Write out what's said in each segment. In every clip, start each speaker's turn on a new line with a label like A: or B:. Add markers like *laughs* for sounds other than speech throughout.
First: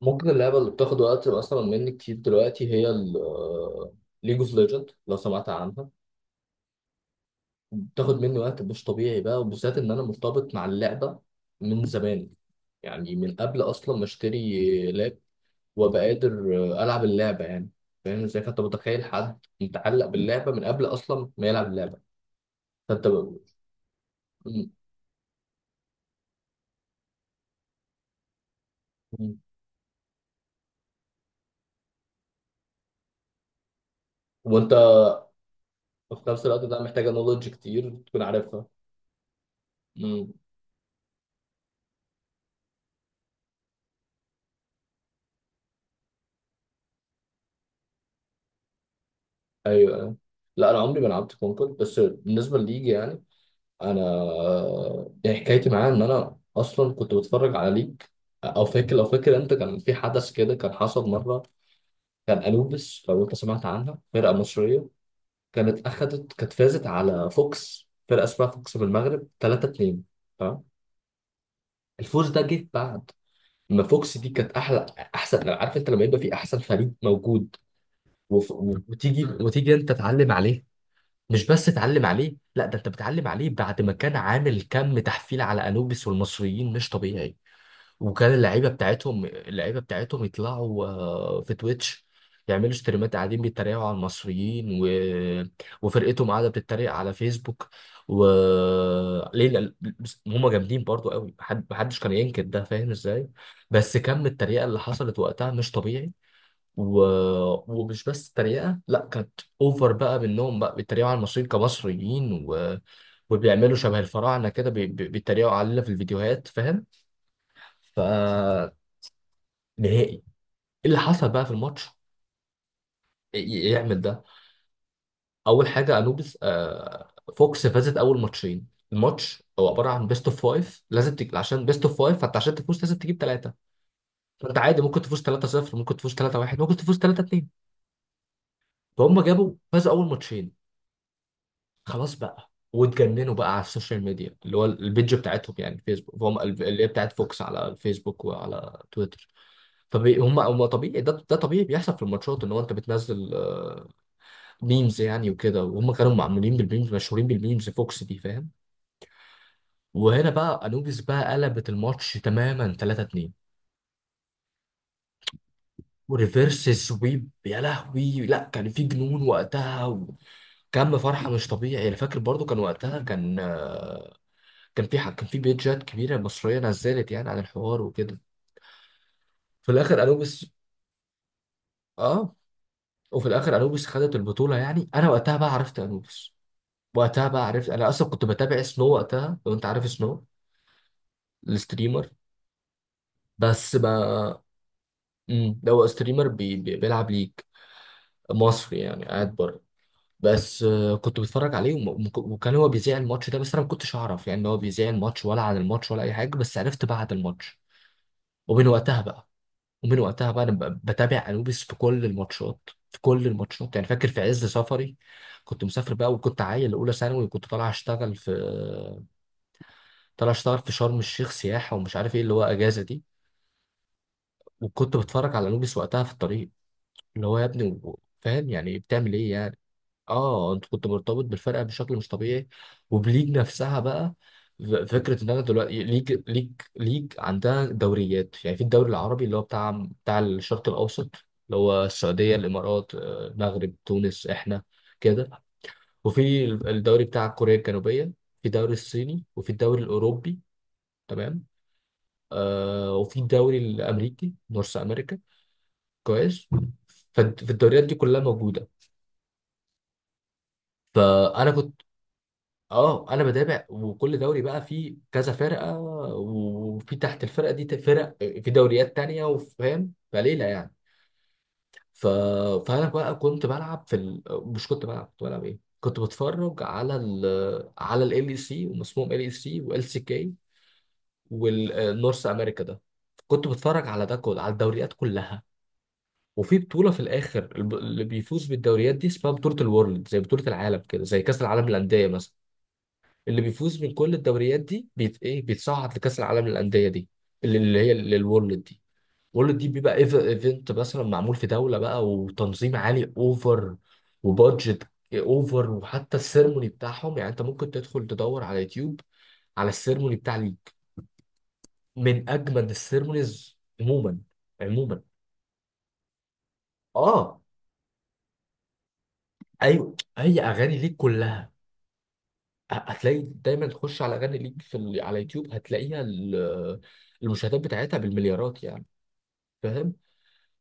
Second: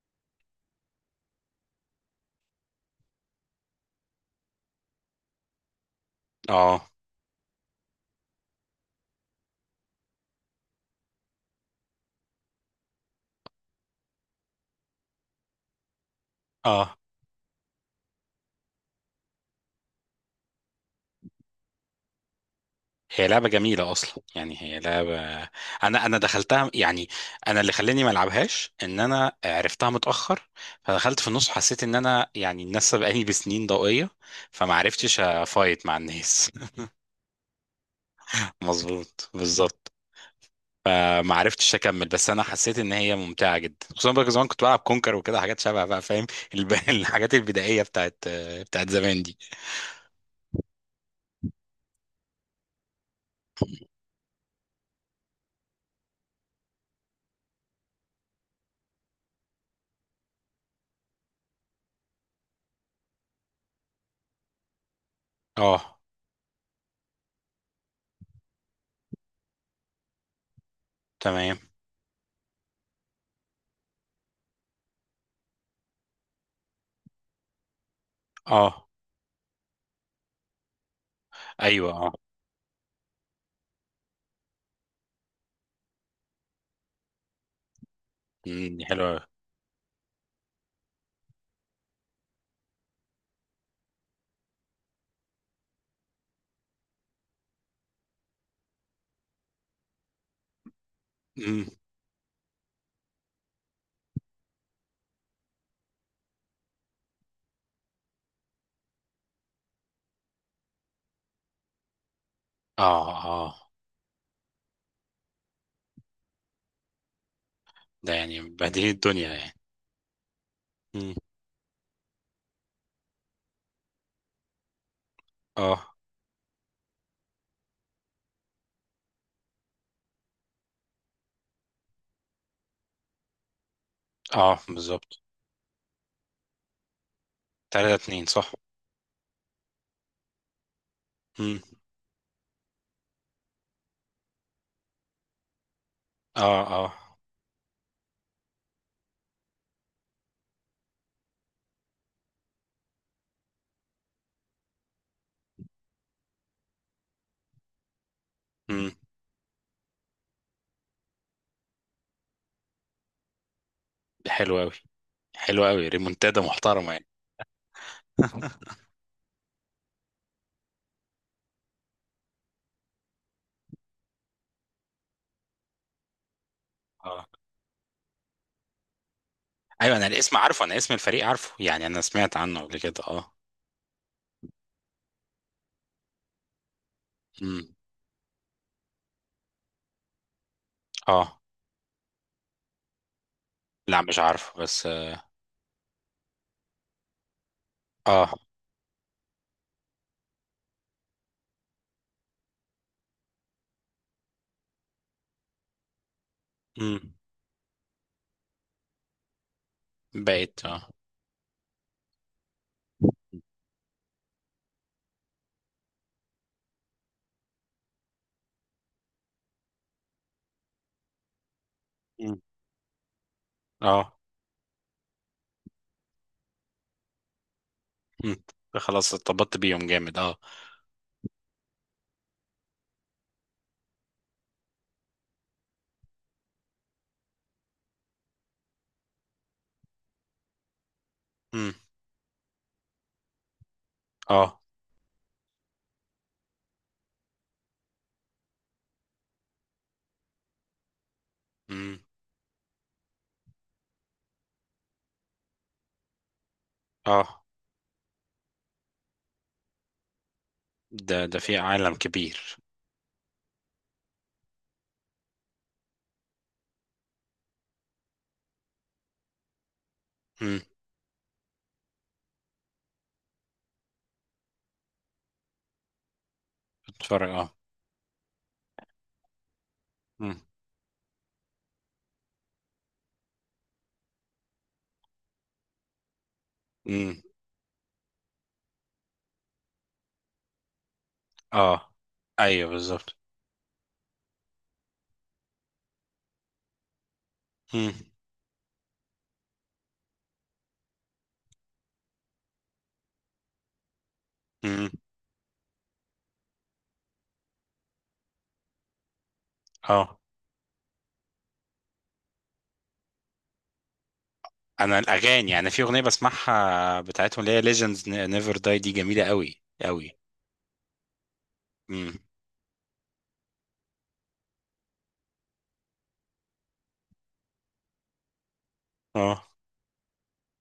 A: ممكن اللعبة اللي بتاخد وقت مثلا مني كتير دلوقتي هي ليج اوف ليجند، لو سمعت عنها.
B: اه،
A: بتاخد مني وقت مش طبيعي بقى، وبالذات ان انا مرتبط مع اللعبة من زمان، يعني من قبل اصلا ما اشتري لاب وابقى قادر
B: اه،
A: العب اللعبة يعني، فاهم ازاي؟ فانت متخيل حد متعلق باللعبة من قبل اصلا ما يلعب اللعبة. فانت
B: هي
A: ب...
B: لعبة جميلة أصلا، يعني
A: م-
B: هي لعبة، أنا دخلتها. يعني أنا اللي خلاني ما ألعبهاش إن أنا
A: م-
B: عرفتها متأخر، فدخلت في النص، حسيت إن أنا يعني الناس سبقاني بسنين ضوئية،
A: وانت
B: فما عرفتش أفايت مع
A: في نفس
B: الناس.
A: الوقت ده محتاجة نولج كتير تكون
B: *laughs*
A: عارفها.
B: مظبوط، بالظبط.
A: م.
B: فما عرفتش أكمل، بس أنا حسيت إن هي ممتعة جدا، خصوصا بقى زمان كنت بلعب كونكر وكده، حاجات شبه، بقى فاهم، *laughs* الحاجات البدائية بتاعت زمان دي.
A: ايوه، أيوة. لا، انا عمري ما لعبت كونكورد، بس بالنسبه لليج يعني، انا يعني حكايتي معاه ان انا اصلا كنت بتفرج عليك، او فاكر. لو فاكر انت، كان في حدث كده كان حصل مره، كان انوبيس، لو انت سمعت عنها، فرقه مصريه.
B: اه.
A: كانت فازت على فوكس، فرقه اسمها فوكس من المغرب 3-2. تمام.
B: تمام.
A: الفوز ده جه بعد ما فوكس دي كانت احسن. عارف انت لما يبقى في احسن فريق موجود،
B: اه،
A: وتيجي انت تعلم عليها. مش بس
B: أيوه.
A: تعلم
B: اه.
A: عليه، لا ده انت بتعلم عليه بعد ما كان عامل كم تحفيل على انوبيس والمصريين مش طبيعي. وكان اللعيبه
B: دي حلوة أوي.
A: بتاعتهم اللعيبه بتاعتهم يطلعوا في تويتش، يعملوا ستريمات، قاعدين بيتريقوا على المصريين، وفرقتهم قاعده بتتريق على فيسبوك. و ليه لا- بس هم جامدين برضو قوي،
B: إمم.
A: محدش كان ينكر ده، فاهم ازاي؟ بس كم التريقه اللي حصلت وقتها مش طبيعي. و... ومش بس تريقة، لا كانت اوفر بقى، منهم بقى بيتريقوا على المصريين كمصريين،
B: اه، اه،
A: وبيعملوا شبه الفراعنة كده، بيتريقوا علينا في الفيديوهات، فاهم.
B: ده يعني
A: فنهائي
B: بديهي الدنيا، يعني.
A: ايه اللي
B: مم.
A: حصل بقى في الماتش يعمل ده. اول
B: اه،
A: حاجة فوكس فازت اول ماتشين. الماتش هو عبارة عن بيست اوف فايف، عشان بيست اوف فايف فانت عشان تفوز لازم تجيب ثلاثة. فانت
B: اه،
A: عادي ممكن تفوز
B: بالظبط،
A: 3-0، ممكن تفوز 3-1، ممكن تفوز 3-2.
B: تلاتة اتنين، صح.
A: فهم جابوا فازوا اول ماتشين.
B: مم.
A: خلاص بقى، واتجننوا بقى على السوشيال ميديا، اللي هو البيج بتاعتهم يعني، الفيسبوك. فهم،
B: اه،
A: اللي هي
B: اه.
A: بتاعت فوكس، على الفيسبوك وعلى تويتر. فهم هم طبيعي، ده طبيعي بيحصل في الماتشات، ان هو انت بتنزل ميمز يعني وكده، وهم كانوا معمولين بالميمز، مشهورين بالميمز، فوكس دي، فاهم.
B: مم.
A: وهنا بقى انوبيس بقى قلبت الماتش تماما 3-2
B: ده حلو اوي، حلو اوي، ريمونتادا
A: وريفيرس
B: محترمة يعني.
A: سويب. يا لهوي، لا كان في جنون وقتها، وكم فرحه مش طبيعي. انا فاكر برضو، كان وقتها كان كان في حق كان في بيجات كبيره مصريه نزلت
B: اه،
A: يعني، عن الحوار وكده. في
B: ايوه،
A: الاخر
B: انا الاسم
A: انوبيس
B: عارفه، انا اسم الفريق عارفه، يعني انا
A: اه
B: سمعت عنه قبل كده،
A: وفي
B: اه.
A: الاخر انوبيس خدت البطوله، يعني انا وقتها بقى عرفت انوبيس، وقتها بقى
B: مم.
A: عرفت. انا اصلا كنت بتابع سنو وقتها، لو انت عارف سنو
B: اه.
A: الستريمر، بس ما
B: لا مش عارفه بس.
A: ده هو ستريمر بيلعب ليج،
B: اه.
A: مصري يعني قاعد بره. بس كنت بتفرج عليه وكان هو بيذيع الماتش ده، بس انا ما كنتش اعرف يعني ان هو بيذيع الماتش، ولا عن الماتش ولا اي حاجه، بس عرفت بعد
B: مم.
A: الماتش. ومن وقتها بقى ومن وقتها بقى انا
B: بقيت، اه.
A: بتابع انوبيس في كل الماتشات، يعني فاكر في عز سفري، كنت مسافر بقى، وكنت عيل اولى ثانوي، وكنت طالع اشتغل في شرم الشيخ سياحه، ومش عارف ايه، اللي
B: مم.
A: هو اجازه دي.
B: اه.
A: وكنت بتفرج على انوبيس وقتها في الطريق، اللي هو يا ابني
B: مم.
A: فاهم يعني بتعمل
B: خلاص
A: ايه
B: ارتبطت
A: يعني.
B: بيهم جامد، اه.
A: اه، انت كنت مرتبط بالفرقه بشكل مش طبيعي، وبليج نفسها بقى. فكره ان انا دلوقتي، ليج، ليج عندها دوريات، يعني في الدوري العربي، اللي هو بتاع الشرق الاوسط، اللي
B: مم.
A: هو السعوديه، الامارات، المغرب، تونس،
B: اه.
A: احنا، كده. وفي الدوري بتاع كوريا الجنوبيه، في الدوري الصيني، وفي الدوري الاوروبي. تمام.
B: مم.
A: آه، وفي الدوري الامريكي، نورث امريكا. كويس.
B: اه.
A: فالدوريات دي كلها موجوده.
B: ده
A: فانا
B: في
A: كنت
B: عالم كبير.
A: اه، انا بتابع، وكل دوري بقى فيه كذا فرقه، وفي تحت الفرقه دي فرق في دوريات تانية، وفاهم، فليله
B: مم.
A: يعني. ف... فانا بقى كنت بلعب في ال... مش كنت بلعب ايه كنت بتفرج
B: بتفرج، اه.
A: على ال اي سي ومسموم ال اي سي وال سي كي
B: مم.
A: والنورث امريكا ده. كنت بتفرج على ده كله، على الدوريات كلها. وفي بطوله في
B: مم.
A: الاخر، اللي بيفوز بالدوريات دي اسمها بطوله الورلد، زي بطوله العالم كده، زي كاس العالم
B: اه،
A: للانديه مثلا.
B: ايوه، بالظبط.
A: اللي بيفوز من كل الدوريات دي بيتصعد لكاس العالم للانديه دي، اللي
B: مم.
A: هي للورلد دي. الورلد دي بيبقى ايفنت مثلا، معمول في دوله بقى، وتنظيم عالي اوفر، وبادجت
B: مم.
A: اوفر، وحتى السيرموني بتاعهم. يعني انت ممكن تدخل تدور على يوتيوب على السيرموني
B: اه،
A: بتاع ليج، من اجمل السيرمونيز عموما.
B: انا
A: عموما،
B: الاغاني يعني، في اغنيه بسمعها
A: اه،
B: بتاعتهم، اللي هي ليجندز نيفر داي، دي جميله قوي
A: ايوه،
B: قوي.
A: هي اغاني ليج كلها.
B: مم.
A: هتلاقي دايما تخش على اغاني ليج في على يوتيوب، المشاهدات بتاعتها بالمليارات يعني،
B: اه.
A: فاهم.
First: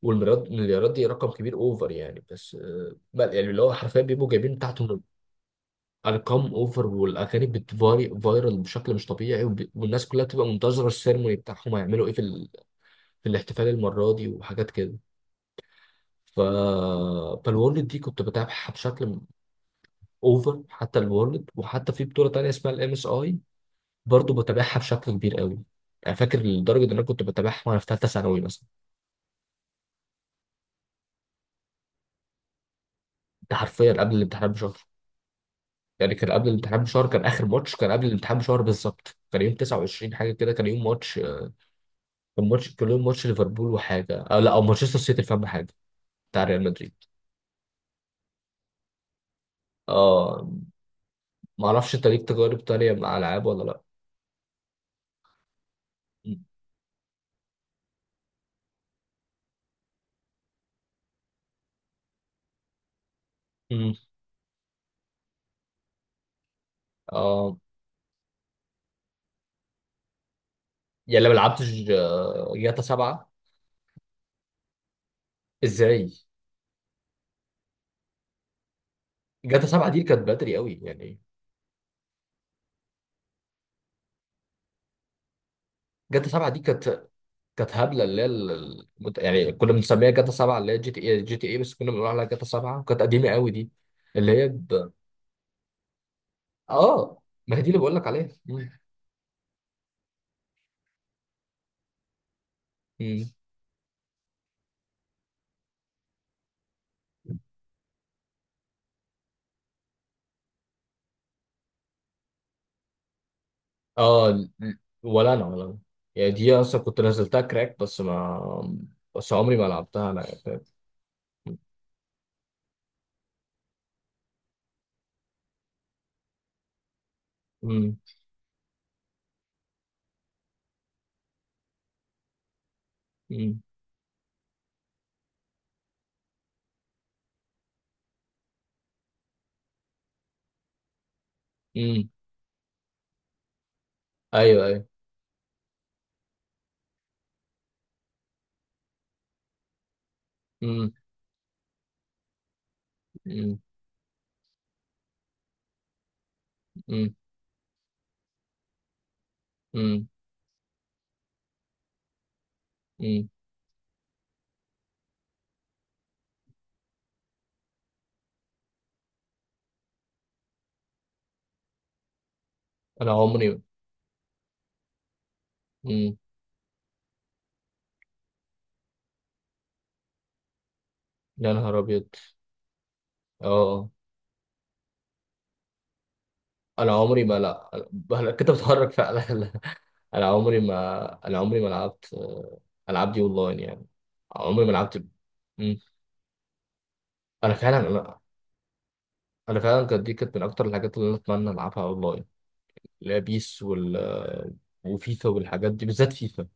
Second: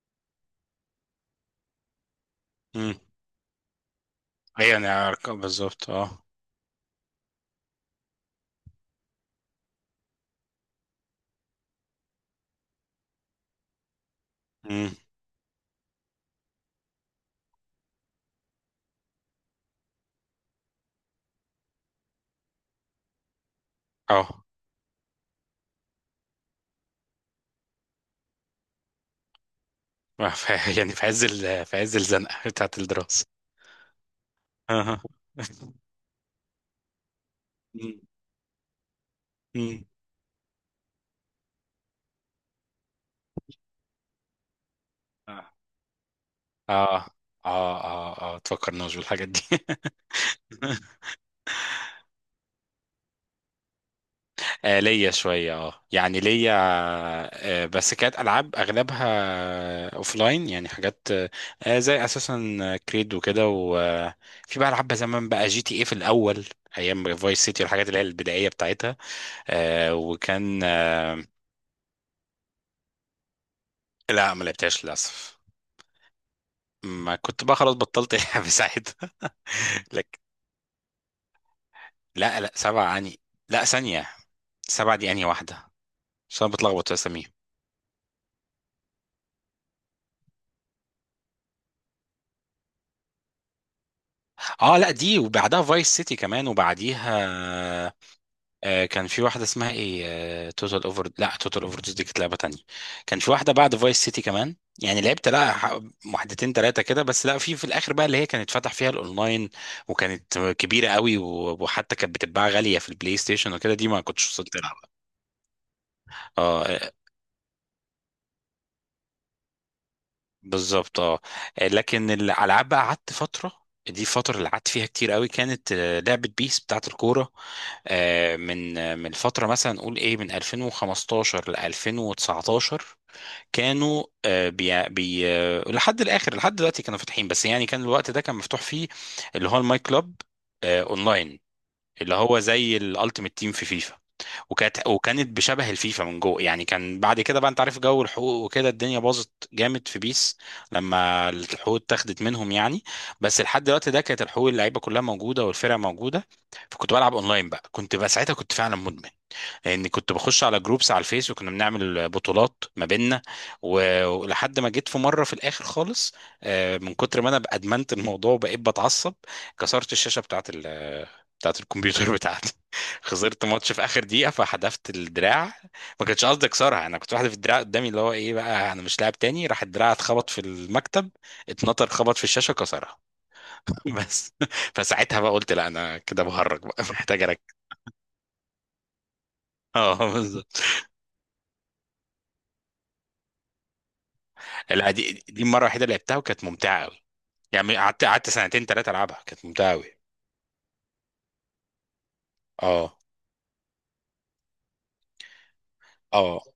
A: والمليارات، دي رقم كبير اوفر يعني، بس
B: مم.
A: آه، بل يعني اللي هو حرفيا بيبقوا جايبين
B: ايوه،
A: تحته
B: بالظبط، اه.
A: ارقام اوفر، والاغاني بتفاري فايرال بشكل مش طبيعي، والناس كلها بتبقى منتظره السيرموني بتاعهم هيعملوا ايه في في الاحتفال المره دي، وحاجات
B: مم.
A: كده. ف فالورلد دي كنت بتابعها بشكل اوفر، حتى الورلد، وحتى في بطوله تانيه اسمها الام اس اي، برضه
B: اه.
A: بتابعها بشكل كبير قوي. يعني فاكر لدرجه ان انا كنت بتابعها وانا في ثالثه ثانوي مثلا.
B: *laughs* يعني في عز الزنقه بتاعت الدراسه،
A: ده حرفيا قبل الامتحانات بشهر،
B: اه. *laughs*
A: يعني كان قبل الامتحان بشهر. كان اخر ماتش كان
B: مم.
A: قبل الامتحان بشهر بالظبط، كان يوم
B: مم.
A: 29 حاجه كده، كان يوم ماتش. كان يوم ماتش ليفربول وحاجه، لا، او مانشستر سيتي، فاهم،
B: اه،
A: حاجه بتاع ريال مدريد.
B: اه، اه، اه، تفكرناش بالحاجات دي. *laughs*
A: اه، ما اعرفش انت ليك تجارب تانية مع العاب ولا لا؟
B: ليا شوية، اه يعني ليا. بس كانت ألعاب أغلبها أوفلاين، يعني حاجات زي أساسا كريد وكده،
A: امم
B: وفي بقى ألعاب زمان، بقى جي تي ايه في الأول. أيام فايس
A: اه،
B: سيتي والحاجات اللي هي البدائية بتاعتها. آه وكان آه
A: يعني لما لعبتش جاتا 7.
B: لا ما لعبتهاش للأسف.
A: ازاي؟
B: ما كنت بقى، خلاص بطلت *laughs* ألعب ساعتها.
A: جاتا 7 دي كانت
B: لك.
A: بدري قوي يعني.
B: لا، لا، سبعة يعني. لا، ثانية. سبعة دي أنهي واحدة؟
A: جاتا
B: عشان
A: 7
B: أنا
A: دي
B: بتلخبط في
A: كانت
B: أساميهم.
A: هبله، اللي هي ال- ال- مت- يعني كنا بنسميها جاتا 7، اللي هي جي تي اي، بس كنا بنقول عليها جاتا 7، وكانت قديمه قوي دي، اللي هي
B: اه، لا دي وبعدها فايس سيتي كمان وبعديها.
A: اه. ما هي دي اللي بقول لك عليها. مم.
B: كان في واحدة اسمها ايه توتال اوفر. لا، توتال اوفر دي كانت لعبة تانية. كان
A: مم.
B: في واحدة بعد فايس سيتي كمان، يعني لعبت، لا واحدتين تلاتة كده بس. لا في الاخر بقى، اللي هي كانت فتح فيها الاونلاين، وكانت كبيرة قوي، وحتى كانت بتتباع غالية في البلاي ستيشن وكده، دي ما كنتش
A: اه،
B: وصلت لها.
A: ولا انا، يعني دي
B: اه.
A: اصلا كنت نزلتها كراك، بس ما، بس عمري ما لعبتها انا، يعني فاهم.
B: بالظبط، اه. لكن الالعاب بقى قعدت فترة. دي الفترة اللي قعدت فيها كتير قوي، كانت لعبة بيس بتاعت الكورة.
A: مم.
B: من فترة مثلا، نقول ايه، من 2015 ل 2019،
A: مم.
B: كانوا بي بي لحد الاخر، لحد دلوقتي كانوا فاتحين، بس يعني كان الوقت ده كان مفتوح فيه اللي هو الماي كلوب، اونلاين،
A: مم.
B: اللي هو زي الالتيميت تيم في فيفا.
A: ايوه، ايوه.
B: وكانت بشبه الفيفا من جوه، يعني كان بعد كده بقى انت عارف جو الحقوق وكده، الدنيا باظت جامد في بيس
A: مم.
B: لما الحقوق اتاخدت منهم يعني. بس
A: مم.
B: لحد الوقت ده كانت الحقوق، اللعيبه كلها موجوده والفرق موجوده. فكنت
A: مم.
B: بلعب اونلاين بقى، كنت بقى ساعتها كنت فعلا مدمن، لاني
A: مم.
B: كنت بخش على جروبس على الفيس، وكنا بنعمل بطولات ما بيننا.
A: مم.
B: ولحد ما جيت في مره في الاخر خالص، من كتر ما انا بقى ادمنت الموضوع وبقيت بتعصب، كسرت الشاشه بتاعت الكمبيوتر بتاعتي. *laughs*
A: انا
B: خسرت
A: عمري.
B: ماتش في اخر دقيقه، فحدفت الدراع. ما
A: مم.
B: كانش قصدي اكسرها، انا كنت واحد في الدراع قدامي، اللي هو ايه بقى، انا مش لاعب تاني، راح الدراع اتخبط في المكتب،
A: يا نهار
B: اتنطر،
A: ابيض.
B: خبط في الشاشه، كسرها.
A: اه،
B: *laughs* بس فساعتها بقى قلت لا، انا كده بهرج بقى. *laughs*
A: انا
B: محتاج
A: عمري ما
B: اركز.
A: لا، أنا كنت بتحرك فعلا *laughs* لا،
B: اه،
A: انا عمري ما لعبت العاب دي اونلاين يعني، عمري ما
B: لا
A: لعبت.
B: دي المره
A: مم.
B: الوحيده اللي لعبتها، وكانت ممتعه قوي،
A: انا
B: يعني
A: فعلا
B: قعدت سنتين ثلاثه العبها، كانت
A: انا
B: ممتعه
A: فعلا
B: قوي.
A: كانت دي كانت من اكتر الحاجات اللي انا اتمنى العبها اونلاين،
B: اه،
A: اللي هي بيس وال آه، وفيفا، والحاجات دي، بالذات
B: اه،
A: فيفا.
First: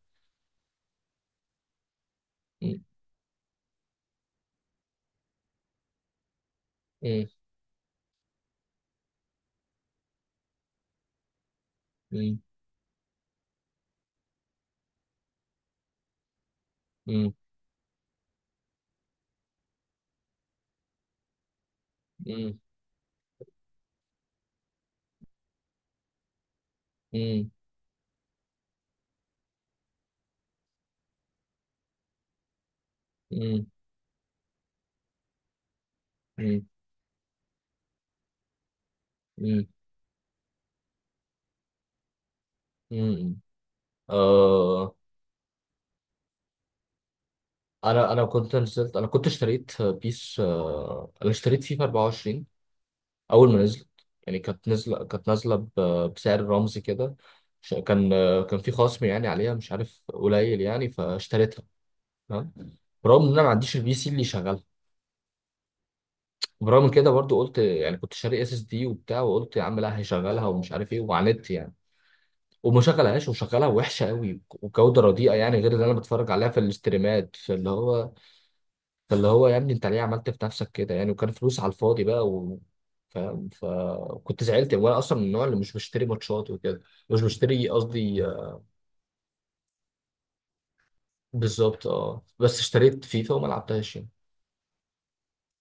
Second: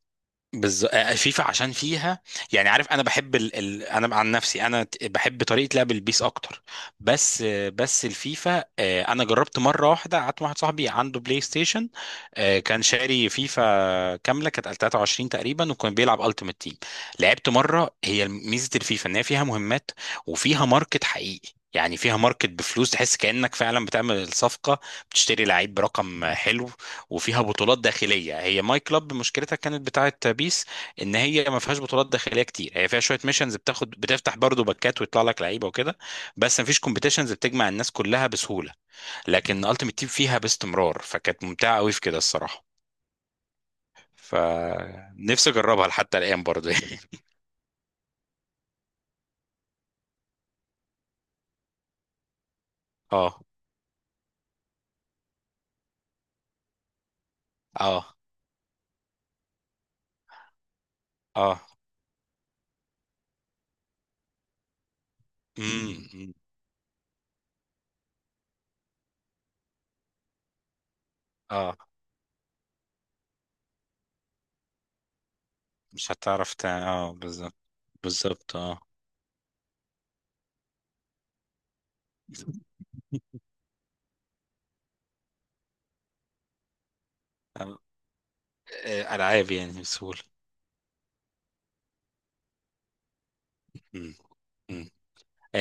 B: بالظبط، فيفا عشان فيها، يعني
A: مم.
B: عارف انا بحب انا عن نفسي انا بحب طريقه لعب البيس اكتر.
A: مم.
B: بس بس الفيفا، انا جربت مره واحده، قعدت مع واحد صاحبي عنده بلاي ستيشن.
A: مم.
B: كان شاري فيفا كامله، كانت 23 تقريبا، وكان بيلعب التيمت تيم.
A: مم.
B: لعبت مره، هي ميزه الفيفا ان هي فيها مهمات، وفيها ماركت حقيقي، يعني فيها ماركت
A: مم.
B: بفلوس، تحس كأنك فعلا بتعمل الصفقة، بتشتري لعيب برقم حلو، وفيها
A: مم.
B: بطولات داخليه. هي ماي كلاب مشكلتها كانت بتاعه بيس ان هي ما فيهاش بطولات داخليه كتير، هي فيها شويه ميشنز
A: مم.
B: بتاخد، بتفتح برضو باكات ويطلع لك لعيبه وكده، بس
A: مم.
B: ما فيش كومبيتيشنز بتجمع الناس كلها بسهوله. لكن
A: مم.
B: التيمت تيم فيها باستمرار، فكانت ممتعه قوي في كده الصراحه،
A: مم. آه،
B: فنفسي اجربها لحتى الان برضو يعني. *laughs*
A: انا كنت نزلت انا كنت اشتريت بيس، آه، انا اشتريت فيفا 24
B: اه،
A: اول ما نزلت، يعني كانت نازله، بسعر رمزي كده.
B: اه،
A: كان كان في خصم يعني عليها، مش عارف قليل يعني،
B: اه،
A: فاشتريتها. تمام. برغم ان انا ما عنديش البي سي اللي يشغلها،
B: امم،
A: وبرغم كده برضو قلت يعني، كنت شاري اس اس دي وبتاع، وقلت يا عم لا هيشغلها ومش عارف ايه، وعاندت يعني،
B: اه،
A: وما شغلهاش، وشغلها وحشه قوي وجوده رديئه يعني، غير اللي انا
B: مش
A: بتفرج عليها
B: هتعرف
A: في
B: تاني، اه
A: الاستريمات.
B: بالظبط. بالظبط، اه.
A: فاللي هو يا ابني انت ليه عملت في نفسك كده يعني، وكان فلوس على الفاضي بقى، فاهم، فكنت زعلت يعني. وانا اصلا من النوع اللي مش بشتري ماتشات وكده، مش بشتري
B: أم-
A: قصدي آه،
B: العاب يعني بسهوله.
A: بالظبط، اه. بس اشتريت فيفا وما لعبتهاش يعني.
B: مم. مم.